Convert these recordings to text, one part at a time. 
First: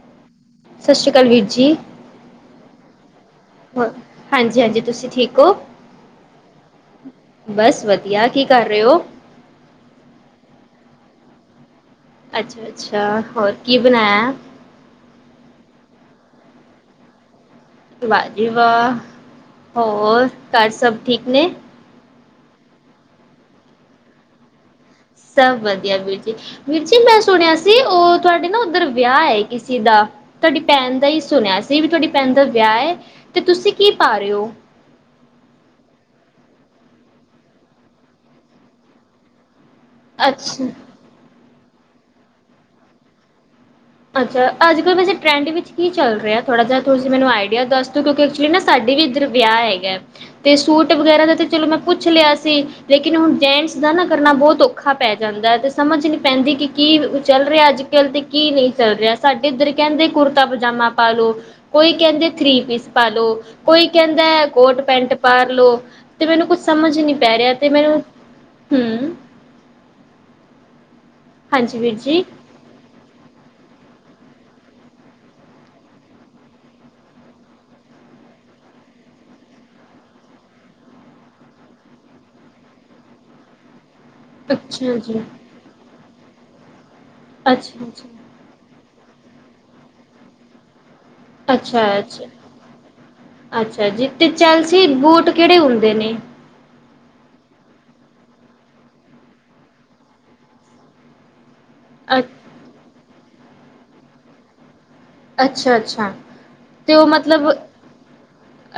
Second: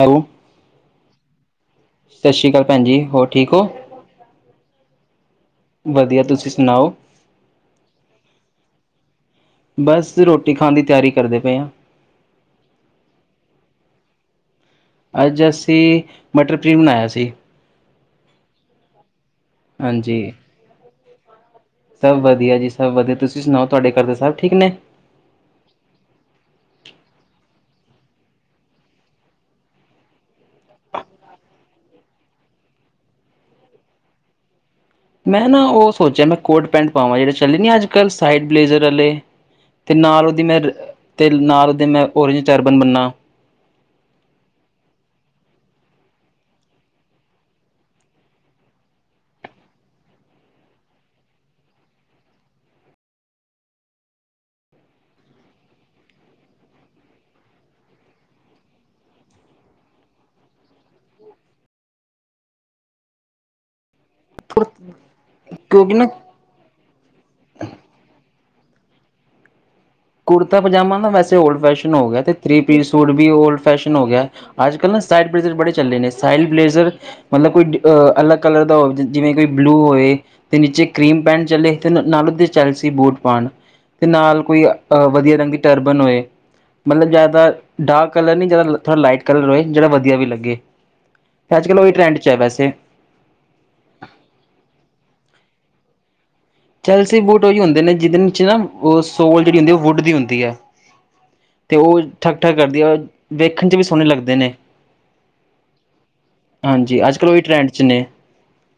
Hello, ਸਤਿ ਸ਼੍ਰੀ ਅਕਾਲ ਵੀਰ ਜੀ। ਸਤਿ ਸ਼੍ਰੀ ਅਕਾਲ ਭੈਣ ਜੀ ਹੋ। ਠੀਕ ਹੋਰ ਹਾਂਜੀ -ਹਾਂਜੀ, ਤੁਸੀ ਠੀਕ ਕੋ ਵਧੀਆ ਤੁਸੀਂ ਸੁਣਾਓ ਬਸ ਵਧੀਆ ਕੀਕ ਕਰ ਰਿਹੇ ਓ ਬਸ ਰੋਟੀ ਖਾਣ ਦੀ ਤਿਆਰੀ ਕਰਦੇ ਪਏ ਹਾਂ। ਅੱਛਾ -ਅੱਛਾ ਹੋਰ ਕੀ ਬਣਾਇਆ । ਅੱਜ ਅਸੀਂ ਮਟਰ ਪਨੀਰ ਬਣਾਇਆ ਸੀ। ਵਾਹ ਜੀ ਵਾਹ। ਹਾਂਜੀ ਹੋਰ ਘਰ ਸਭ ਠੀਕ ਨੇ? ਸਭ ਵਧੀਆ ਜੀ ਸਭ ਵਧੀਆ ਤੁਸੀਂ ਸੁਣਾਓ ਤੁਹਾਡੇ ਘਰ ਦੇ ਸਬ ਠੀਕ ਨੇ? ਸਭ ਵਧੀਆ ਵੀਰ ਜੀ ਵੀਰ ਜੀ ਮੈਂ ਸੁਣਿਆ ਸੀ ਉਹ ਤੁਹਾਡੇ ਨਾ ਉੱਧਰ ਵਿਆਹ ਏ ਕਿਸੇ ਦਾ ਤੁਹਾਡੀ ਭੈਣ ਦਾ ਹੀ ਸੁਣਿਆ ਸੀ ਵੀ ਤੁਹਾਡੀ ਭੈਣ ਦਾ ਵਿਆਹ ਹੈ ਤੇ ਤੁਸੀਂ ਕੀ ਪਾ ਰਹੇ ਹੋ? ਮੈਂ ਨਾ ਉਹ ਸੋਚਿਆ ਮੈਂ ਕੋਟ ਪੈਂਟ ਪਾਵਾਂ ਜਿਹੜੇ ਚੱਲੇ ਨ ਅੱਜ ਕੱਲ੍ਹ ਸਾਈਡ ਬਲੇਜ਼ਰ ਆਲੇ ਤੇ ਨਾਲ ਉਹਦੀ ਮੈਂ ਅੱਛਾ ਤੇ ਨਾਲ ਅਤੇ ਮੈਂ ਓਰਜ ਚੈਰਬਨ ਬਣਨਾ। ਅੱਛਾ ਅੱਜ ਕੱਲ ਵੈਸੇ ਟਰੈਂਡ ਵਿੱਚ ਕੀ ਚੱਲ ਰਿਹਾ? ਥੋੜ੍ਹਾ ਜਿਹਾ ਤੁਂ ਮੈਨੂੰ ਆਈਡੀਆ ਦੱਸ ਦਿਓ ਕਿਉਂਕਿ ਐਕਚੁਲੀ ਨਾ ਸਾੇ ਵੀ ਇੱਧਰ ਵਿਆਹ ਹੈਗਾ ਤੇ ਸੂਟ ਵਗੈਰਾ ਦਾ ਤਾਂ ਚਲੋ ਮੈਂ ਪੁੱਛ ਲਿਆ ਸੀ ਲੇਕਿਨ ਹੁਣ ਜੈਂਟਸ ਦਾ ਨਾ ਕਰਨਾ ਬਹੁਤ ਔਖਾ ਪੈ ਜਾਂਦਾ ਹੈ ਤੇ ਸਮਝ ਨੀ ਪੈਂਦੀ ਕਿ ਕੀ ਚੱਲ ਰਿਹਾ ਅੱਜ ਕੱਲ ਤੇ ਕੀ ਨਹੀਂ। ਚੱਲ ਰਿਹਾ ਸਾਡੇ ਇੱਧਰ ਕਹਿੰਦੇ ਕੁੜਤਾ ਪਜਾਮਾ ਪਾ ਲੋ ਕੋਈ ਕਹਿੰਦੇ ਥ੍ਰੀ ਪੀਸ ਪਾਾਲੋ ਕੋਈ ਕਹਿੰਦਾ ਕੋਟ ਪੈਂਟ ਪਾਾਰ ਲੋੋ ਕਿਉਂਕਿ ਨਾ ਤੇ ਮੈਨੂੰ ਕੁਛ ਸਮਝ ਨੀ ਪੈ ਰਿਹਾ ਤੇ ਮੈਨੂੰ ਹੂੰ। ਕੁੜਤਾ ਪਜਾਮਾ। ਵੈਸੇ ਓਲਡ ਫੈਸ਼ਨ ਹੋ ਗਿਆ ਜੀ ਤੇਥ੍ਰੀਪੀ ਸੂਟ ਵੀ ਓਲਡ ਫੈਸ਼ਨ ਹੋ ਗਿਆ ਅੱਜ ਕੱਲ੍ਹ ਨਾ ਸਡ ਬਲੇਜ਼ਰ ਬੜੇ ਚੱਲੇ ਨੇ ਸਾਈਡ ਬਲੇਜ਼ਰ ਮਤਲਬ ਕੋਈ ਅ ਅਲੱਗ ਕਲਰ ਦਾ ਹੋਵੇ ਜਿਵੇਂ ਕੋਈ ਬਲੂ ਹੋਵੇ ਤੇ ਨੀਚੇ ਕਰੀਮ ਪੈਟ ਚੱਲੇ ਤੇ ਨਾਲੋਂ ਚੱਲ ਸੀ ਬੂਟ ਪਾਣ। ਤੇ ਨਾਲ ਕੋਈ। ਅੱਛਾ ਅ ਜੀ ਵਧੀਆ ਰੰਗੀ ਟਰਬਨ ਹੋਏ। ਮਤਲਬ ਜ਼ਿਆਦਾਤਰ ਅੱਛਾ ਅੱਛਾ ਡਾਰਕ ਕਲਰ ਨਹੀਂ ਜ਼ਿਆਦਾ। ਥਾ ਲਾਈਟ ਕਲਰ ਹੋਏ ਜਿਹੜਾ ਵਧੀਆ ਵੀ ਲੱਗੇ। ਤੇ ਅੱਜ ਕੱਲ੍ਹ ਉਹੀ ਟਰੈਂਡ 'ਚ ਹੈ ਵੈਸੇ ਅੱਛਾ-ਅੱਛਾ-ਅੱਛਾ ਜੀ ਤੇ ਚੱਲ ਸੀ ਬੂਟ ਕਿਹੜੇ ਹੁੰਦੇ? ਦੇ ਨੇ। ਚਲਸੀ ਬੂਟ ਉਹੀ ਹੁੰਦੇ ਨੇ ਜਿਹਦੇ ਵਿੱਚ ਨਾ ਉਹ ਸੋਲ ਜਿਹੜੀ ਹੁੰਦੀ ਵੁੱਡ ਦੀ ਹੁੰਦੀ ਹੈ। ਤੇ ਉਹ ਅ ਠੱਕ-ਠੱਕ ਕਰਦੀ ਹੈ। ਵੇਖਣ 'ਚ ਵੀ ਸੋਹਣੇ ਲੱਗਦੇ ਨੇ। ਅੱਛਾ-ਅੱਛਾ ਤੇ ਹਾਂਜੀ ਉਹ ਅੱਜ ਕੱਲ੍ਹ ਉਹੀ ਮਤਲਬ ਟਰੈਂਡ 'ਚ ਨੇ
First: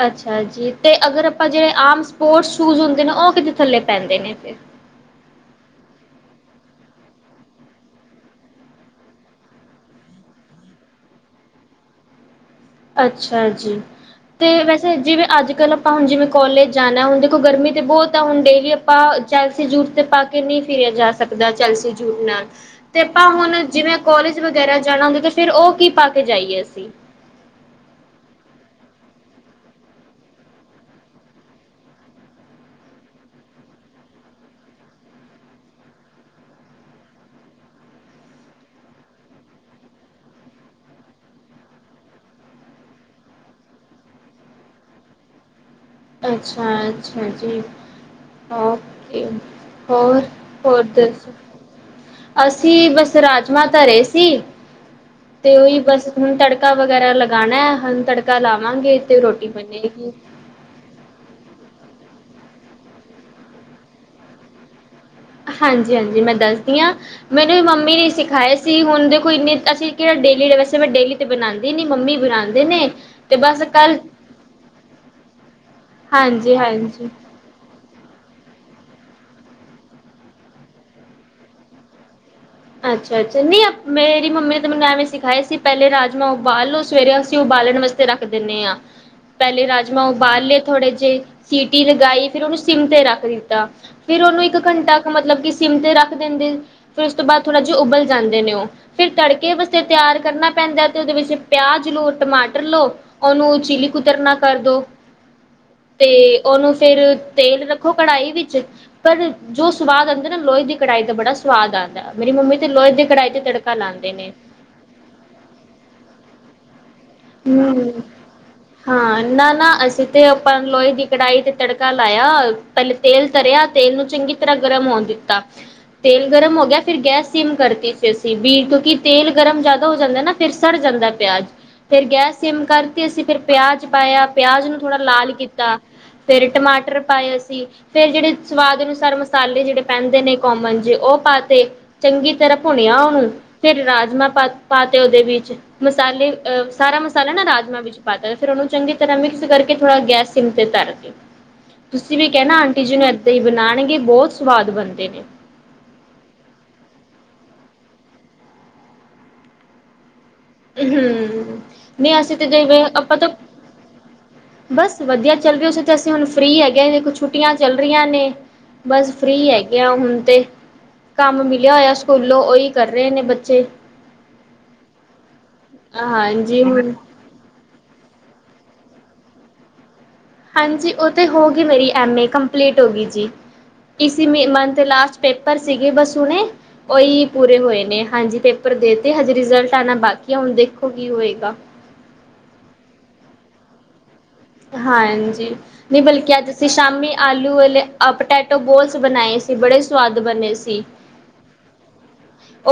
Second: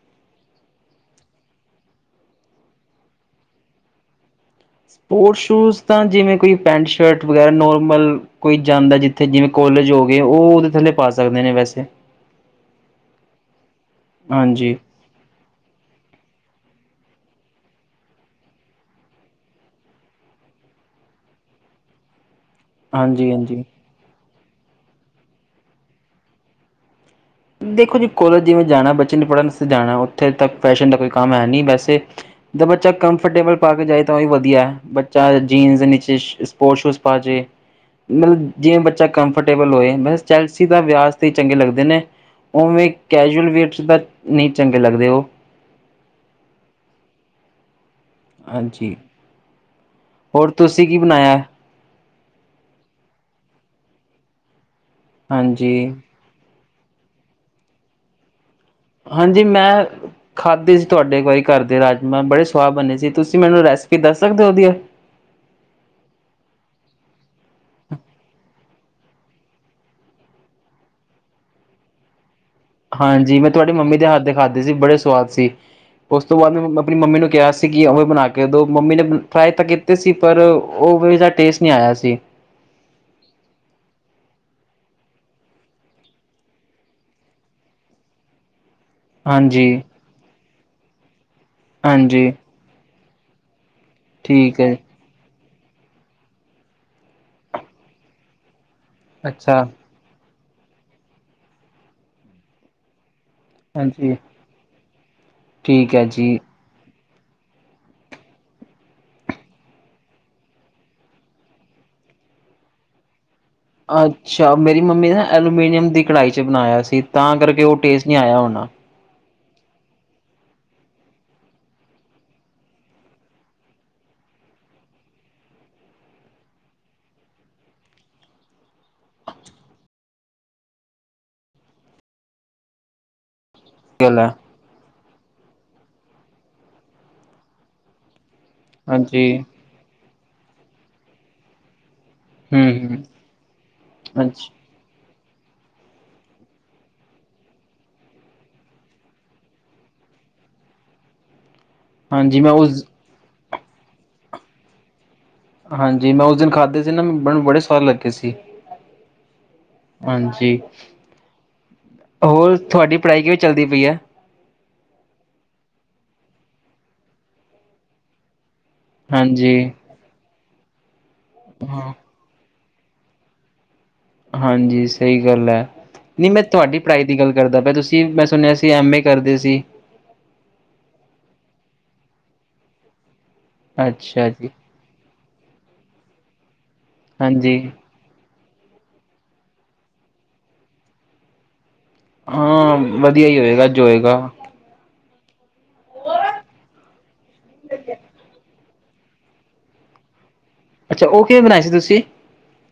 ਅੱਛਾ ਜੀ ਤੇ ਅਗਰ ਆਪਾਂ ਜਿਹੜੇ ਆਮ ਸਪੋਰਟਸ ਸ਼ੂਜ ਹੁੰਦੇ ਨੇ ਉਹ ਕਿਤੇ ਥੱਲੇ ਪੈਂਦੇ ਨੇ ਫੇਰ ਸਪੋਰਟਸ ਸ਼ੂਜ਼ ਤਾਂ ਜਿਵੇਂ ਕੋਈ ਪੈਂਟ ਸ਼ਰਟ ਵਗੈਰਾ ਨੋਰਮਲ ਕੋਈ ਜਾਂਦਾ ਜਿੱਥੇ ਜਿਵੇਂ ਕੋਲਜ ਹੋ ਗਏ ਉਹ ਉਹਦੇ ਥੱਲੇ ਪਾ ਸਕਦੇ ਨੇ ਵੈਸੇ। ਅੱਛਾ ਜੀ। ਤੇ ਹਾਂਜੀ ਵੈਸੇ ਜਿਵੇਂ ਅੱਜ ਕੱਲ੍ਹ ਆਪਾਂ ਹੁਣ ਜਿਵੇਂ ਕੋਲੇਜ ਜਾਣਾ ਹੁਣ ਦੇਖੋ ਗਰਮੀ ਤਾਂ ਬਹੁਤ ਆ ਹੁਣ ਡੇਲੀ ਆਪਾਂ ਚੈਲਸੀ ਜੂਟ 'ਤੇ ਪਾ ਕੇ ਨਹੀਂ ਫਿਰਿਆ ਜਾ ਸਕਦਾ ਚੈਲਸੀ ਜੂਟ ਨਾਲ ਤੇ ਆਪਾਂ ਹਾਂਜੀ ਹੁਣ ਹਾਂਜੀ ਜਿਵੇਂ ਕੋਲਜ ਵਗੈਰਾ ਜਾਣਾ ਹੁੰਦਾ ਤੇ ਫੇਰ ਉਹ ਕੀ ਪਾ ਕੇ ਜਾਈਏ ਅਸੀਂ? ਦੇਖੋ ਜੀ ਕੋਲਜ ਜਿਵੇਂ ਜਾਣਾ ਬੱਚੇ ਨੂੰ ਪੜ੍ਹਨ ਵਸਤੇ ਜਾਣਾ ਉੱਥੇ ਤੱਕ ਫੈਸ਼ਨ ਦਾ ਕੋਈ ਕੰਮ ਹੈ ਨਹੀਂ ਵੈਸੇ ਜ ਬੱਚਾ ਕੰਫਰਟੇਬਲ ਪਾ ਕੇ ਜਾਵੇ ਤਾਂ ਉਹ ਵੀ ਵਧੀਆ ਬੱਚਾ ਜੀਨਸ ਨੀਚੇ ਸਪੋਰਟਸ ਸ਼ੂਜ ਪਾ ਜਾਵੇ ਮਤਲਬ ਜਿਵੇਂ ਬੱਚਾ ਕੰਫਰਟੇਬਲ ਹੋਏ ਵੈਸੇ ਚੈਲਸੀ ਦਾ ਵਿਆਜ 'ਤੇ ਹੀ ਚੰਗੇ ਲੱਗਦੇ ਨੇ ਉਵੇਂ ਕੈਜੂਅਲ ਵੀਅਰਸ ਤਾਂ ਨਹੀਂ ਚੰਗੇ ਲੱਗਦੇ ਉਹ ਅੱਛਾ-ਅੱਛਾ ਜੀ। ਹਾਂਜੀ ਓਕੇ। ਹੋਰ, ਤੁਸੀਂ ਕੀ ਬਣਾਯਾ? ਅਸੀਂ ਬਸ ਰਾਜਮਾਂ ਧਰੇ ਸੀ। ਤੇ ਔਹੀਔ ਹਾਂਜੀ, ਬਸ ਹੁਣ ਤੜਕ ਤੜਕਾ ਵਗੈਰਾ ਲਗਾਣੈ ਹੋਨ ਤੜਕਾ ਲਾ ਵਾਂਗੇ ਤੇ ਹਾਂਜੀ ਰੋਟੀ ਮੈਂ ਬਨੇਗੀ। ਖਾਧੇ ਸੀ ਤੁਹਾਡੇ ਬਾਈ ਘਰ ਦੇ ਰਾਜਮਾਂ ਬੜੇ ਸੁਆਦ ਬਣੇ ਸੀ ਤੁਸੀਂ ਮੈਨੂੰ ਰੈਸਿਪੀ ਦੱਸ ਸਕਦੇ ਉਦੀਆਂ? ਹਾਂਜੀ ਹਾਂਜੀ, ਮੈਂ ਦੱਸਦੀ ਹਾਂ ਮੈਨੂੰ ਵੀ ਮੰਮੀ ਨੇ ਈ ਸਿਖਾਏ ਸੀ ਹੁਣ ਦੇਖੋ ਈਨੇ ਅਸੀਂ ਕੇੜਾ ਡੇਲੀ ਲਗੇਸੀ ਮੈ ਡੇਲੀ ਤੇ ਬਣਾਂਦੀ ਨੀ ਮੰਮੀ ਬਣਾਣ ਹਾਂਜੀ ਮੈਂ ਤੁਹਾਡੀ ਮੰਮੀ ਦੇ ਹੱਥ ਦੇ ਖਾਧੇ ਸੀ ਬੜੇ ਸਵਾਦ ਸੀ ਓਸ ਤੋਂ ਬਾਦ ਹਾਂਜੀ ਮੈਂ ਅਪਣੀ ਹਾਂਜੀ ਮੰਮੀ ਨੂੰ ਕਿਹਾ ਸੀ ਕਿ ਉਵੋ ਬਣਾ ਕੇ ਦੋ ਮੰਮੀ ਨੇ ਟਰਾਏ ਤਾਂ ਕੀਤੇ ਸੀ ਪਰ ਔਵੇ ਜਾ ਟੇਸਟ ਨੀ ਆਇਆ ਸੀ। ਅੱਛਾ ਅੱਛਾ, ਨਹੀਂ ਅਪ ਮੇਰੀ ਮੰਮੀ ਨੇ ਤੇ ਮਨੂੰ ਐਵੇਂ ਸਿਖਾਯਾ ਸੀ ਪੈਲੇ ਰਾਜਮਾਂ ਉਬਾਲ ਲੋ, ਸਵੇਰੇ ਅਸੀਂ ਉਬਾਲਣ ਵਸਤੇ ਰੱਖ ਦਿੰਣੇ ਆਂ। ਪੈਲੇ ਹਾਂਜੀ, ਰਾਜਮਾਂ ਉਬਾਲ ਲੇ। ਥੋੜੇ ਜੇ। ਚ ਸੀਟੀ ਲਗਾਈ ਹਾਂਜੀ ਫਿਰ ਔਨੂੰ ਸਿਮ ਤੇ ਰੱਖ ਖਰੀਦਾ। ਫਿਰ ਔਨੂੰ ਇੱਕ ਠੀਕ ਹੈ ਘੰਟਾ ਕ ਮਤਲਬ ਕਿ ਸਿਮ ਤੇ ਰੱਖ ਦੇਂਦੇ ਫੇ ਉਸ ਉਸ ਤੋਂ ਬਾਦ ਥੋੜਾ ਜਾ ਉਬਲ ਜਾਂਦੇ ਨੇ ਔ। ਫਿਰ ਤੜਕੇ ਅੱਛਾ ਵਾਸਤੇ ਤਿਆਰ ਕਰਨਾ ਪੈਂਦੈ ਤੇ ਉਦੇ ਵਿੱਚ ਪਿਆਜ ਲੋ, ਟਮਾਟਰ ਲੋ। ਔਨੂੰ ਚਿਲੀ ਹਾਂਜੀ। ਕੁਤਰਨਾ ਕਰਦੋ। ਠੀਕ ਹੈ ਤੇ ਜੀ। ਔਨੂੰ ਫੇਰ ਤੇਲ ਰੱਖੋ ਕੜਾਹੀ ਵਿੱਚ ਪਰ ਜੋ ਸਵਾਦ ਆਂਦੈ ਨਾ ਲੋਹੇ ਦੀ ਕੜਾਹੀ ਦਾ ਬੜਾ ਸਵਾਦ ਆਂਦੈ। ਮੇਰੀ ਮੰਮੀ ਤੇ ਲੋਹੇ ਦੀ ਕੜਾਈ ਤੇ ਤੜਕਾ ਲਾਂਦੇ ਨੇ। ਅੱਛਾ, ਮੇਰੀ ਮੰਮੀ ਨਾ ਐਲੂਮੀਨੀਅਮ ਦੀ ਕੜਾਹੀ ਚ ਬਣਾਯਾ ਸ ਤਾਂ ਕਰਕੇ ਔ ਹੂੰ। ਟੇਸਟ ਨ੍ਹੀਂ ਆਯਾ ਹੋਣਾ। ਹਾਂ ਨਾ ਅਸੀਂ ਤੇ ਆਪਾਂ ਲੋਹੇ ਦੀ ਕੜਾਹੀ ਤੇ ਤੜਕਾ ਲਾਯਾ, ਪੈਲੇ ਤੇਲ ਤਰਿਆ ਤੇਲ ਨੂੰ ਚੰਗੀ ਤਰ੍ਹਾਂ ਗਰਮ ਹੋਣ ਦਿੱਤਾ, ਤੇਲ ਗਰਮ ਹੋ ਗਿਆ ਫਿਰ ਗੈਸ ਸਿਮ ਕਰਤੀ ਸੀ ਅਸੀਂ ਵੀ ਕਿਉਂਕਿ ਤੇਲ ਗਰਮ ਜੈਦਾ ਹੋ ਜਾਂਦੈ ਨਾ ਫਿਰ ਸੜ ਜਾਂਦੈ ਪਿਆਜ। ਫਿਰ ਗੈਸ ਸਿਮ ਕਰਤੀ ਅਸੀਂ ਫਿਰ ਪਿਆਜ਼ ਗੱਲ ਪਾਯਾ ਹੈ। ਪਿਆਜ਼ ਨੂੰ ਥੋੜਾ ਲਾਲ ਕੀਤਾ ਫੇਰ ਟਮਾਟਰ ਪਾਏ ਅਸੀ ਫੇਰ ਜੇੜੇ ਸਵਾਦ ਅਨੁਸਾਰ ਹਾਂਜੀ। ਮਸਾਲੇ ਜੇੜੇ ਪੈਂਦ ਦੇਨੇ ਕੋਮਨ ਜੇ ਔ ਪਾਤੇ। ਚੰਗੀ ਤਰ੍ਹਾਂ ਹੂੰ, ਭੁਣਿਆ ਹੂੰ ਉਨੂੰ ਫਿਰ ਰਾਜਮਾਂ ਪਾ ਅੱਛ ਪਾ ਤੇ ਔ ਦੇ ਵੀਚ ਮਸਾਲੇ ਅਹ ਸਾਰਾ ਮਸਾਲਾ ਨਾ ਰਾਜਮਾਂ ਵਿੱਚ ਪਾਤਾ ਫਿਰ ਔਨੂੰ ਚੰਗੀ ਤਰ੍ਹਾਂ ਮਿਕਸ ਕਰਕੇ ਥੋੜ੍ਹਾ ਗੈਸ ਸਿਮ ਤੇ ਤਰ ਦਿਓ। ਤੁਸੀਂ ਵੀ ਹਾਂਜੀ ਮੈਂ ਕੈਣਾ ਆਂਟੀ ਉਸ ਜੀ ਨੂੰ ਏਦਾਂ ਈ ਬਣਾਉਣਗੇ ਬਹੁਤ ਸਵਾਦ ਬਣਦੇ ਨੇ ਹਾਂਜੀ ਮੈਂ ਉਸ ਦਿਨ ਖਾਧੇ ਸੀ ਨਾ ਮੈਨੂੰ ਬੜੇ ਸਵਾਦ ਲੱਗੇ ਸੀ ਹਾਂਜੀ ਹਮ ਨਹੀਂ ਅਸੀਂ ਤੇ ਹੋਰ ਜਿਵੇਂ ਤੁਹਾਡੀ ਆਪਾਂ ਪੜ੍ਹਾਈ ਤਾਂ ਕਿਵੇਂ ਚੱਲਦੀ ਪਈ ਹੈ ਬਸ ਵਧੀਆ ਚੱਲ ਰਹੀ ਹੋੇ ਤੇ ਅਸੀਂ ਹੁਣ ਫ੍ਰਰੀ ਹੈਗੇ ਛੁੱਟੀਆਂ ਚੱਲ ਰਹੀਆਂ ਨੇ ਬਸ ਫ੍ਰੀ ਹਾਂਜੀ, ਹੈਗੇ ਆ ਹੁਣ ਤੇ ਕੰਮ ਮਿਲਿਆ ਹੋਇਆ ਹਾਂ ਸਕੂਲੋਂ ਉਹੀ ਕਰ ਰਹੇ ਨੇ ਬੱਚੇ ਹਾਂਜੀ ਸਹੀ ਗੱਲ ਹੈ ਨਹੀਂ ਮੈਂ ਹਾਂਜੀ ਤੁਹਾਡੀ ਹੁਣ ਪੜ੍ਹਾਈ ਦੀ ਗੱਲ ਕਰਦਾ ਪ ਤੁਸੀਂ ਮੈਂ ਸੁਣਿਆ ਐਮ ਏ ਕਰਦੇ ਸੀ ਹਾਂਜੀ ਉਹ ਤਾਂ ਹੋ ਗਈ ਮੇਰੀ ਐਮ ਏ ਕੰਪਲੀਟ ਹੋ ਗਈ ਜੀ ਇਸ ਅੱਛਾ ਜੀ, ਮਨ ਤੇ ਲਾਸ਼ਟ ਪੇਪਰ ਸੀਗੇ ਬਸੂਣੇ ਉਹੀ ਪੂਰੇ ਹਾਂਜੀ ਹੋਏ ਨੇ ਹਾਂਜੀ ਪੇਪਰ ਦੇ ਤੇ ਹਜੇ ਰਿਜਲਟ ਆਉਣਾ ਬਾਕੀ ਆ ਹੁਣ ਦੇਖੋ ਕੀ ਹੋਏਗਾ ਹਾਂ ਵਧੀਆ ਹੀ ਹੋਏਗਾ ਜੋਂ ਹੋਏਗਾ ਹਾਂਜੀ ਨਹੀਂ ਬਲਕਿ ਅੱਜ ਅਸੀਂ ਸ਼ਾਮੀ ਆਲੂ ਵਾਲ਼ੇ ਗੋਲਸ ਬਣਾਏ ਸੀ ਬੜੇ ਸੁਵਾਦ ਬਣੇ ਸੀ ਅੱਛਾ ਉਹ ਕਿਵੇਂ ਬਣਾਏ ਸੀ ਤੁਸੀਂ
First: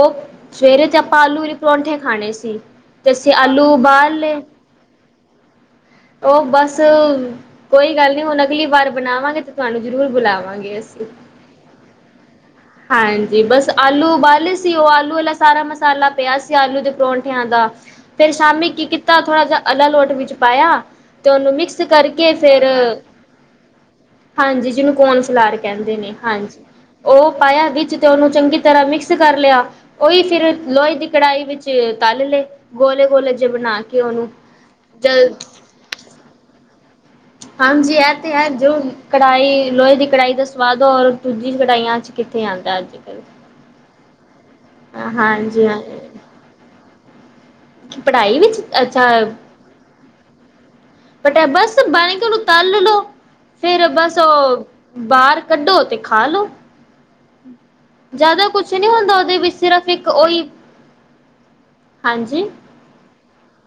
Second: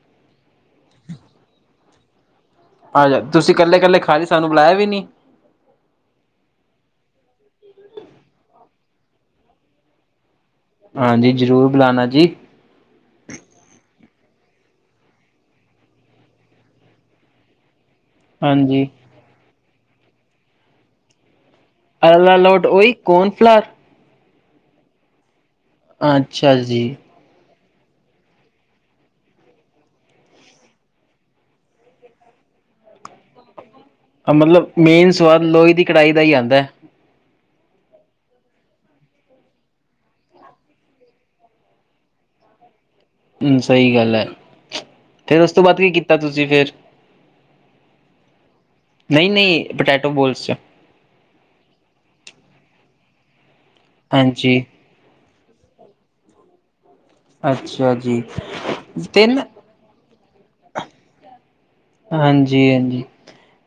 ਉਹ ਸਵੇਰੇ ਤੇ ਆਪਾਂ ਆਲੂ ਦੇ ਪਰੌਂਠੇ ਖਾਣੇ ਸੀ ਤੇ ਆਜਾ ਅਸੀਂ ਤੁਸੀਂ ਆਲੂ ਕੱਲੇ-ਕੱਲੇ ਖਾ ਉਬਾਲ ਲਈ ਲਏ ਸਾਨੂੰ ਬੁਲਾਇਆ ਵੀ ਨੀ। ਉਹ ਬਸ ਬੱਸ ਕੋਈ ਗੱਲ ਨਹੀਂੀ ਹੁਣ ਅਗਲੀ ਵਾਰ ਬਣਾਵਾਂਗੇ ਤੇ ਤੁਹਾਨੂੰ ਜ਼ਰੂਰ ਬੁਲਾਵਾਂਗੇ ਹਾਂਜੀ ਜ਼ਰੂਰ ਬੁਲਾਣਾ ਜੀ, ਹਾਂਜੀ ਬਸ ਆਲੂ ਉਬਾਲੇ ਸੀ ਉਹ ਆਲੂ ਵਾਲਾ ਸਾਰਾ ਮਸਾਲਾ ਪਿਆ ਸੀ ਆਲੂ ਦੇ ਪਰੌਂਠਿਆਂ ਦਾ ਫੇਰ ਸ਼ਾਮੀ ਹਾਂਜੀ ਕੀ ਕੀਤਾ ਥੋੜਾ ਜਹਾ [inaudible] [unintelligible] ਹਾਂਜੀ ਜਿਹਨੂੰ ਕੌਣ ਫਲਾ ਕੇ ਕਹਿੰਦੇ ਨੇ ਅੱਛਾ ਹਾਂਜੀ ਜੀ, ਉਹ ਪਾਇਆ ਵਿੱਚ ਤੇ ਉਹਨੂੰ ਚੰਗੀ ਤਰ੍ਹਾਂ ਮਿਕਸ ਕਰ ਲਿਆ ਉਹੀ ਫਿਰ ਲੋਹੇ ਦੀ ਕੜਾਹੀ ਵਿੱਚ ਤਲ ਲਏ ਗੋਲੇ ਗੋਲੇ ਜੇ ਬਣਾ ਕੇ ਉਹਨੂੰ। ਹਾਂ ਮਤਲਬ ਮੇਨ ਜ ਸਵਾਦ ਲੋਹੇ ਦੀ ਕੜਾਹੀ ਦਾ ਹੀ ਆਉਂਦਾ ਹੈ ਹਾਂਜੀ ਇਹ ਤੇ ਹੈ ਜੋ ਕੜਾਹੀ ਲੋਹੇ ਦੀ ਕੜਾਹੀ ਦਾ ਸਵਾਦ ਔਰ ਦੂਜੀ ਕਢਾਈਆਂ ਚ ਕਿੱਥੇ ਆਦਾ ਅੱਜ ਕੱਲ੍ਹ ਫੇਿਰ ਉਸ ਤੋਂ ਹਾਂਜੀ ਬਾਅਦ ਕੀ ਕੀਤਾ ਹਾਂਜੀ ਤੁਸੀਂ ਫੇਰ ਪੜ੍ਹਾਈ ਵਿੱਚ ਅੱਛਾ ਨਹੀਂ ਨਹੀਂ ਪੋਟੈਟੋ ਬੋਲਸ ਪਟਿਆ ਬਸ ਬਣੀ ਕੇ ਉਹਨੂੰ ਤਲ ਲਓ। ਫੇਰ ਬਸ ਔ ਹਾਂਜੀ, ਬਾਰ, ਕੱਢੋ ਤੇ ਖਾ ਲੋੋ, ਅੱਛਾ ਜੀ। ਜ਼ਿਆਦਾ ਕੁਛ ਨਹੀਂ ਹੁੰਦਾ ਤੇ ਉਹਦੇ ਨਾ ਵਿੱਚ ਸਿਰਫ਼ ਇੱਕ ਉਹੀ ਹਾਂਜੀ, ਹਾਂਜੀ-ਹਾਂਜੀ,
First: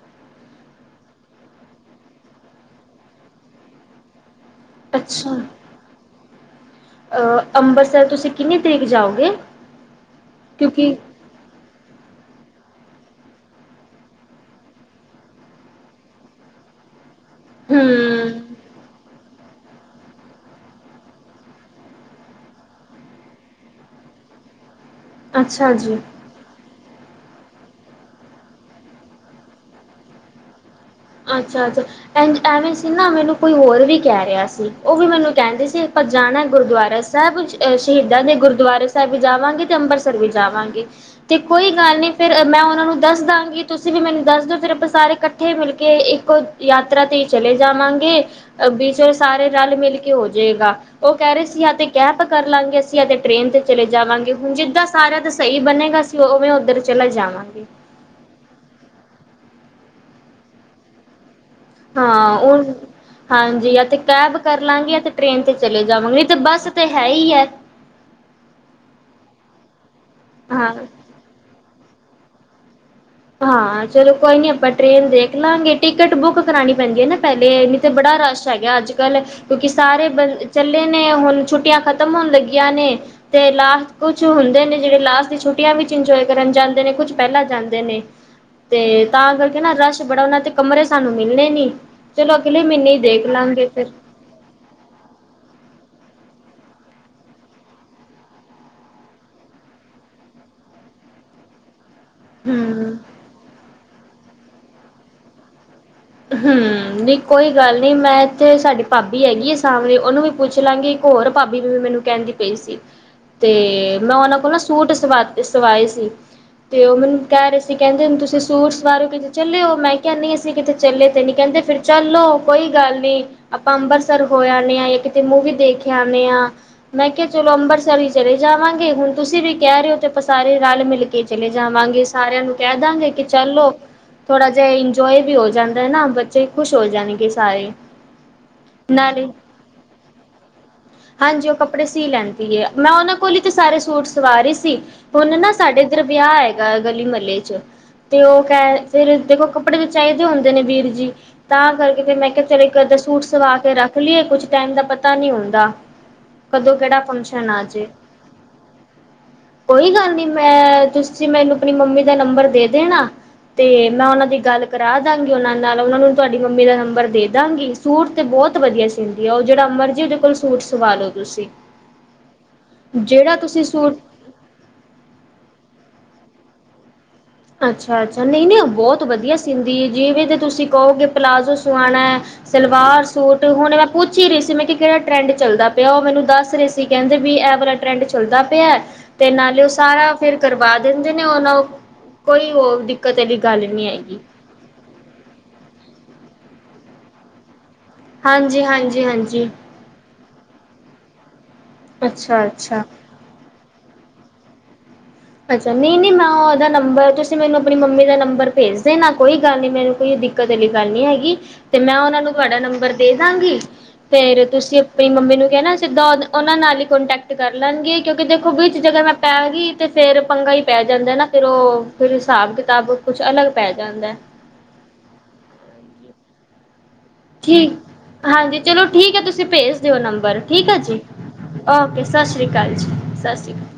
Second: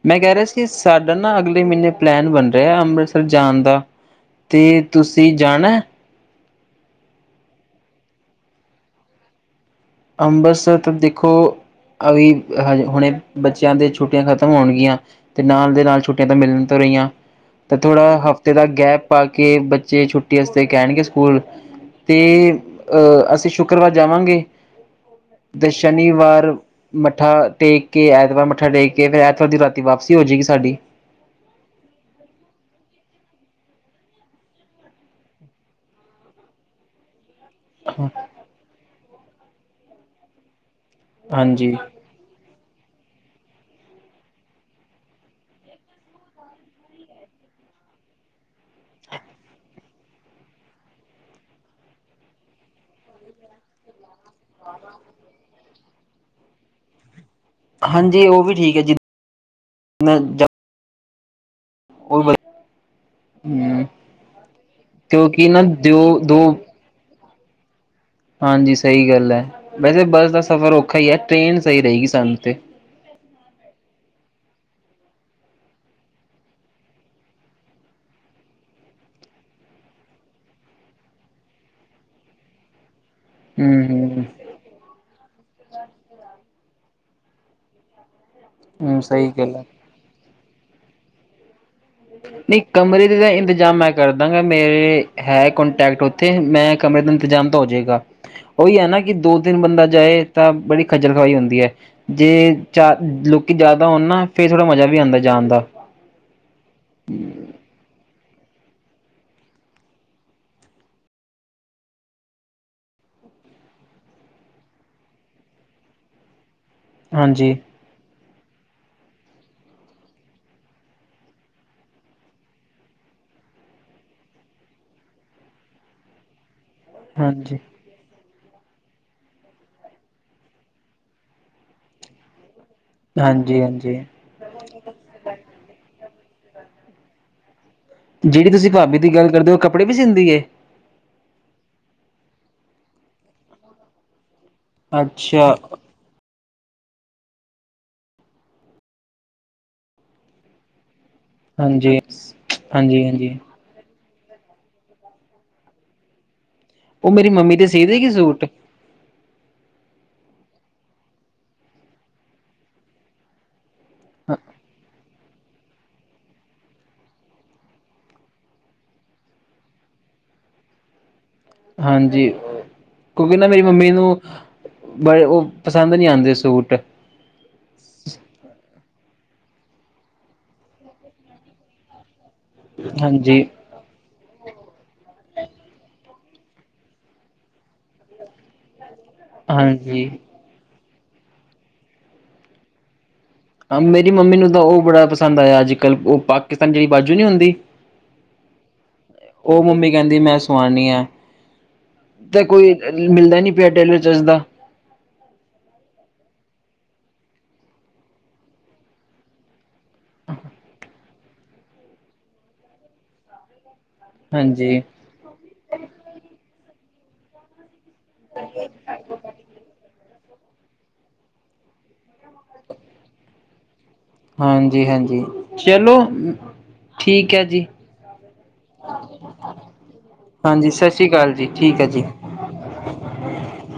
ਮੈਂ ਕਹਿ ਰਿਹਾ ਸੀ ਸਾਡਾ ਨਾ ਅਗਲੇ ਮਹੀਨੇ ਪਲੈਨ ਬਣ ਰਿਹਾ ਅੰਮ੍ਰਿਤਸਰ ਜਾਣ ਦਾ, ਅਤੇ ਤੁਸੀਂ ਜਾਣਾ, ਅਹ ਅੰਬਰਸਰ ਤੁਸੀਂ ਕਿੰਨੀ ਤਰੀਕ ਜਾਓਗੇ। ਅੰਬਰਸਰ ਕਿਉਂਕਿ ਤਾਂ ਦੇਖੋ ਅਭੀ ਹ ਹੁਣੇ ਬੱਚਿਆਂ ਦੇ ਛੁੱਟੀਆਂ ਖ਼ਤਮ ਹੋਣਗੀਆਂ, ਤੇ ਨਾਲ ਦੇ ਨਾਲ ਛੁੱਟੀਆਂ ਤਾਂ ਮਿਲਣ ਤੋਂ ਰਹੀਆਂ। ਤੇ ਥੋੜਾ ਹਫ਼ਤੇ ਹਮ ਦਾ ਗੈਪ ਪਾ ਕੇ, ਕਿ ਬੱਚੇ ਛੁੱਟੀ ਵਾਸਤੇ ਕਹਿਣਗੇ ਸਕੂਲ ਤੇ ਅਹ ਅਸੀਂ ਸ਼ੁੱਕਰਵਾਰ ਜਾਵਾਂਗੇ। ਤੇ ਅੱਛਾ ਜੀ ਸ਼ਨੀਵਾਰ, ਮੱਥਾ ਟੇਕ ਕੇ ਐਤਵਾਰ ਮੱਥਾ ਟੇਕ ਕੇ ਫਿਰ ਐਤਵਾਰ ਦੀ ਰਾਤੀ ਵਾਪਸੀ ਹੋ ਜਾਏਗੀ ਸਾਡੀ, ਜ ਨਾ ਮੈਨੂੰ ਕੋਈ ਹੋਰ ਵੀ ਕਹਿ ਰਿਹਾ ਸੀ ਉਹ ਵੀ ਮੈਨੂੰ ਕਹਿੰਦੇ ਸੀ ਆਪਾਂ ਜਾਣਾ ਗੁਰਦੁਆਰਾ, ਸਾਹਿਬ ਸ਼ਹੀਦਾਂ ਦੇ ਗੁਰਦੁਆਰੇ ਸਾਹਿਬ ਵੀ ਜਾਵਾਂਗੇ ਤੇ ਅੰਬਰਸਰ ਵੀ ਜਾਵਾਂਗੇ। ਤੇ ਕੋਈ ਹਾਂਜੀ ਗੱਲ ਨੀ ਫੇਰ ਮੈਂ, ਨੂੰ ਦੱਸ ਦਾਂਗੀ ਤੁਸੀਂ ਵੀ ਮੈਨੂੰ ਦੱਸ ਦਿਓ ਤੇਰੇ ਸਾਰੇ ਇਕੱਠੇ ਮਿਲ ਕੇ, ਕੇ ਇੱਕੋ ਯਾਤਰਾ ਤੇ ਚਲੇ ਜਾਵਾਂਗੇ, ਵੀ ਸਾਰੇ ਰਲ ਮਿਲ ਕੇ ਹੋ ਜਾਏਗਾ ਉਹ ਕਹਿ ਰਹੇ ਸੀ ਜਾਂ ਤੇ ਕੈਬ ਕਰ ਲਾਂਗੇ ਅਸੀਂ ਤੇ ਟ੍ਰੇਨ ਤੇ ਚਲੇ ਜਾਵਾਂਗੇ। ਹੁਣ ਜਿੱਦਾਂ ਸਾਰਿਆਂ ਤਾਂ ਸਹੀ ਬਣੇਗਾ। ਸੀ ਉਵੇਂ ਉੱਧਰ ਚਲਾ ਜਾਵਾਂ। ਹਾਂਜੀ ਉਹ ਵੀ ਠੀਕ ਹੈ ਜੀ, [unintelligible] ਹਾਂ ਉਹ ਹਾਂਜੀ ਆ ਤੇ ਕੈਬ ਕਰ ਲਾਂਗੇ, ਆ ਤੇ ਟ੍ਰੇਨ ਕਿਉਂਕਿ ਤੇ ਨਾ ਚਲੇ ਦਿਓ ਜਾਵਾਂਗੇ ਤੇ ਦੋ ਬੱਸ ਤੇ ਹੈ ਹੀ ਹੈ। ਹਾਂਜੀ ਸਹੀ ਗੱਲ ਹੈ, ਵੈਸੇ ਬੱਸ ਦਾ ਹਾਂ ਸਫ਼ਰ ਔਖਾ ਹੀ ਹੈ ਟ੍ਰੇਨ, ਸਹੀ ਰਹੇਗੀ ਸਾਨੂੰ ਤੇ, ਹਾਂ ਚਲੋ ਕੋਈ ਨੀ ਆਪਾਂ ਟ੍ਰੇਨ ਦੇਖ ਲਵਾਂਗੇ ਟਿਕਟ ਬੁੱਕ ਕਰਾਣੀ ਪੈਂਦੀ ਹੈ ਨਾ ਪਹਿਲੇ ਨੀ ਤੇ ਬੜਾ ਰਸ਼ ਹੈਗਾ ਅੱਜ ਕੱਲ੍ਹ ਕਿਉਂਕਿ ਸਾਰੇ ਬੰ ਚੱਲੇ ਨੇ ਹੁਣ ਛੁੱਟੀਆਂ ਖਤਮ ਹੋਣ ਲੱਗੀਆਂ ਨੇ ਤੇ ਹਮ ਲਾਸਟ ਕੁਛ ਹਮ ਹੁੰਦੇ ਨੇ, ਜਿਹੜੇ ਲਾਸਟ ਦੀ ਛੁੱਟੀਆਂ ਵਿੱਚ ਇੰਜੋਏ ਕਰਨ ਜਾਂਦੇ ਨੇ ਕੁੱਝ ਪਹਿਲਾਂ ਜਾਂਦੇ ਨੇ, ਹਮ ਤੇ ਸਹੀ ਤਾਂ ਗੱਲ ਕਰਕੇ ਹੈ ਨਾ ਰਸ਼ ਬੜਾ ਉਹਨਾਂ ਤੇ ਕਮਰੇ ਸਾਨੂੰ, ਮਿਲਣੇ ਨੀ, ਚਲੋ ਨਹੀਂ ਅਗਲੇ ਮਹੀਨੇ ਹੀ ਕਮਰੇ ਦੇ ਦੇਖ ਤਾਂ ਲਾਂਗੇ ਇੰਤਜ਼ਾਮ ਫਿਰ ਮੈਂ ਕਰਦਾਂਗਾ ਮੇਰੇ ਹੈ ਕੋਂਟੈਕਟ ਥ ਮੈਂ ਕਮਰੇ ਦਾ ਇੰਤਜ਼ਾਮ ਤਾਂ ਹੋ ਜਾਏਗਾ ਉਹੀ ਹੈ ਨਾ ਕਿ ਦੋ ਤਿੰਨ ਬੰਦਾ ਜਾਏ ਤਾਂ ਬੜੀ ਖੱਜਲ ਖਵਾਈ ਹੁੰਦੀ ਹੈ। ਜੇ ਚ ਹੂੰ ਲੋਕੀ ਜ਼ਿਆਦਾ ਹੋਣ ਨਾ। ਫੇਰ ਥੋੜਾ ਮਜ਼ਾ ਵੀ ਆਉਂਦਾ ਜਾਣ ਦਾ ਹੂ ਨਹੀ ਕੋਈ ਗੱਲ ਨੀ ਮੈਂ ਥੇ ਸਾਡੀ ਭਾਬੀ ਹੈਗੀ ਐ ਸ਼ਾਮਲੀ, ਉਹਨੂੰ ਵੀ ਪੁੱਛ ਲਾਂਗੇ ਇੱਕ ਹੋਰ ਭਾਬੀ ਵੀ ਮੈਨੂੰ ਕਹਿੰਦੀ ਪਈ ਸੀ, ਤੇ ਮੈਂ ਉਹਨਾਂ ਕੋਲ ਨਾ ਸੂਟ ਸਵਾ ਸਵਾਏ ਸੀ। ਤੇ ਉਹ ਮੈਨੂੰ ਕਹਿ ਹਾਂਜੀ ਰਹੇ ਸੀ ਕਹਿੰਦੇ ਹੁਣ ਤੁਸੀਂ ਸੂਟ ਸਵਾ ਰੇ ਔ, ਕਿਤੇ ਚੱਲੇ ਔ, ਮੈਂ ਨਹੀ ਅਸੀਂ ਕਿਤੇ ਚੱਲੇ ਤੇ ਨੀ ਕਹਿੰਦੇ ਫਿਰ ਚੱਲੋ ਕੋਈ ਗੱਲ ਨੀ ਆਪਾਂ ਅੰਬਰਿਤਸਰ ਹੋ ਆਣੇ ਹਾਂ ਜਾਂ ਕਿਤੇ ਮੂਵੀ ਦੇਖ ਆਨੇ ਆਂ। ਮੈਂ ਕਿਹਾ ਚਲੋ ਹਾਂਜੀ ਅੰਮਰਤਸਰ ਚਲੇ ਜਾਵਾਂਗੇ ਹੁਣ ਤੁਸੀਂ ਵੀ ਕਹਿ ਰਹੇ ਹੋ ਤੇ ਆਪਾਂ ਸਾਰੇ ਰਲ ਮਿਲ ਕੇ ਚਲੇ ਜਾਵਾਂਗੇ ਸਾਰਿਆਂ ਨੂੰ ਕਹਿ ਦਾਂਗੇ ਕਿ ਹਾਂਜੀ ਚਲੋ ਹਾਂਜੀ ਥੋੜਾ ਜਿਹਾ ਇੰਜੋਏ ਵੀ ਹੋ ਜਾਣ। ਨਾ ਬੱਚੇ ਖੁਸ਼ ਹੋ ਜਾਣਗੇ ਸਾਰੇ। ਜਿਹੜੀ ਤੁਸੀਂ ਭਾਬੀ ਦੀ ਨਾਲੇ ਗੱਲ ਕਰਦੇ ਹੋ ਕੱਪੜੇ ਵੀ ਸੀਂਦੀ ਏ। ਹਾਂਜੀ ਉਹ ਕੱਪੜੇ ਸੀ ਲੈਂਦੀ ਮੈਂ ਉਹਨਾਂ ਕੋਲ ਹੀ ਤੇ ਸਾਰੇ ਸੂਟ ਸਵਾ ਰਹੀ ਸੀ। ਹੁਣ ਨਾ ਅੱਛਾ ਸਾਡੇ ਇੱਧਰ ਵਿਆਹ ਏ ਗਾ ਗਲੀ ਮਹੱਲੇ ਚ, ਤੇ ਉਹ ਕਹਿ ਫਿਰ ਦੇਖੋ ਕੱਪੜੇ ਵੀ ਚਾਹੀਦੇ ਹੁੰਦੇ। ਜਨ ਵੀਰ ਜੀ। ਤਾਂ ਹਾਂਜੀ ਕਰਕੇ ਫਿਰ ਮੈਂ ਕਿਹਾ ਚਲੋ ਇਕ ਅੱਧਾ ਹਾਂਜੀ ਸੂਟ ਹਾਂਜੀ ਸਵਾ ਕੇ ਰੱਖ ਨਿਕਲੀਏ ਕੁਛ ਟਾਈਮ ਦਾ ਪਤਾ ਨੀ ਹੁੰਦਾ। ਕਦੋਂ ਕਿਹੜਾ ਉਹ ਮੇਰੀ ਫੰਕਸ਼ਨ ਮੰਮੀ ਆ ਤੇ ਸੀ ਜੇ, ਦੇਗੀ ਸੂਟ ਕੋਈ ਗੱਲ ਨੀ। ਮੈਂ ਤੁਸੀਂ ਮੈਨੂੰ ਆਪਣੀ ਮੰਮੀ ਦਾ ਨੰਬਰ ਦੇ ਦੇਣਾ। ਤੇ ਮੈਂ ਉਹਨਾਂ ਦੀ ਗੱਲ ਕਰਾ। ਦਾਂਗੀ ਉਹਨਾਂ ਨਾਲ ਉਹਨਾਂ ਨੂੰ ਤੁਹਾਡੀ ਮੰਮੀ ਦਾ ਨੰਬਰ ਦੇ ਦਾਂਗੀ ਸੂਟ ਤੇ ਬਹੁਤ ਵਧੀਆ ਸੀਂਦੀ ਆ ਉਹ ਜਿਹੜਾ ਅਮਰ ਜੀ ਉਹਦੇ ਕੋਲ ਸੂਟ ਸਵਾ ਲੋ। ਹਾਂਜੀ ਜਿਹੜਾ ਕਿਉਂਕਿ ਨਾ ਮੇਰੀ ਤੁਸੀਂ ਮੰਮੀ ਸੂਟ ਨੂੰ ਬੜੇ ਉਹ ਪਸੰਦ ਨਹੀਂ ਆਦੇ ਸੂਟ ਅੱਛਾ ਅੱਛਾ ਨਹੀਂ ਨਹੀਂ ਬਹੁਤ ਤੋਂ ਵਧੀਆ ਸਿੰਦੀ ਜਿਵੇਂ ਤੇ ਤੁਸੀਂ ਕਹੋਗੇ ਪਲਾਜ਼ੋ ਸਵਾਣਾ ਸਲਵਾਰ ਹਾਂਜੀ ਸੂਟ ਹੁਣ ਮੈਂ ਪੁ ਪੁੱਛ ਹੀ ਰਹੀ ਸੀ ਮੈਂ ਕਿਹਾ ਕਿਹੜਾ ਟਰੈਂਡ ਚੱਲਦਾ ਪਿਆ ਉਹ ਮੈਨੂੰ ਦੱਸ ਰਹੇ ਸੀ ਕਹਿੰਦੇ ਵੀ ਐਵਰਾ ਟਰੈਂਡ ਚੱਲਦਾ ਪਿਆ ਹੈ। ਤੇ ਨਾਲੇ ਉਹ ਹਾਂਜੀ ਸਾਰਾ ਫੇਰ ਕਰਵਾ ਦਿੰਦੇ ਨੇ ਉਹ ਨਾ ਕੋਈ ਹੋਰ ਦੀ ਮੇਰੀ ਮੰਮੀ ਨੂੰ ਤਾਂ ਉਹ ਬੜਾ ਪਸੰਦ ਆਇਆ ਅੱਜ ਕੱਲ੍ਹ ਉਹ ਪਾਕਿਸਤਾਨ ਜਿਹੜੀ ਬਾਜੂ ਨਹੀਂ ਹੁੰਦੀ। ਹਾਂਜੀ-ਹਾਂਜੀ-ਹਾਂਜੀ ਉਹ ਮੰਮੀ ਕਹਿੰਦੀ ਮੈਂ ਸਵਾਨੀ ਐ ਤੇ ਕੋਈ ਅੱਛਾ-ਅੱਛਾ ਮਿਲਦਾ ਨੀ ਪਿਆ ਟੇਲਰ ਜਿਸਦਾ ਅੱਛਾ ਨਈ ਨਈ ਮੈਂ ਉਹਦਾ ਨੰ ਨੰਬਰ ਤੁਸੀਂ ਮੈਨੂੰ ਆਪਣੀ ਮੰਮੀ ਦਾ ਨੰਬਰ ਭੇਜਦੇ ਨਾ ਕੋਈ ਗੱਲ ਨੀ ਮੈਨੂੰ ਕੋਈ ਦਿੱਕਤ ਵਾਲੀ ਗੱਲ ਨਹੀਂ ਹੈਗੀ। ਤੇ ਮੈਂ ਉਹਨਾ ਨੂੰ ਤੁਹਾਡਾ ਨੰਬਰ ਦੇ ਦਾਂਗੀ। ਫੇਰ ਤੁਸੀਂ ਹਾਂਜੀ ਆਪਣੀ ਮੰਮੀ ਨੂੰ ਕਹਿਣਾ ਸਿੱਧਾ ਉਹਨਾਂ ਨਾਲ ਈ ਕੋਂਟੈਕਟ ਕਰ ਲੈਣਗੇ ਤੁਸੀ ਦੇਖੋ ਬਈ ਜਦੋਂ ਮੈਂ ਪੈ ਗਈ। ਫੇਰ ਪੰਗਾ ਹੀ ਪੈ ਜਾਂਦਾ ਨਾ ਫਿਰ ਉਹ ਫਿਰ ਹਿਸਾਬ ਕਿਤਾਬ ਕੁੱਛ ਅਲੱਗ ਪੈ ਜਾਂਦਾ ਹਾਂਜੀ-ਹਾਂਜੀ, ਚਲੋ ਹੂੰ, ਠੀਕ ਹਾਂਜੀ ਚਲੋ ਠੀਕ ਹੈ ਤੁਸੀਂ ਭੇਜ ਦਿਓ ਨੰਬਰ ਠੀਕ ਹਾਂਜੀ ਹੈ ਸਤਿ ਜੀ ਸ਼੍ਰੀ ਅਕਾਲ ਠੀਕ ਹੈ ਓਕੇ ਜੀ ਸਸ ਰੀ ਕਾਲ ਜੀ, ਸਸ ਰੀ ਕਾਲ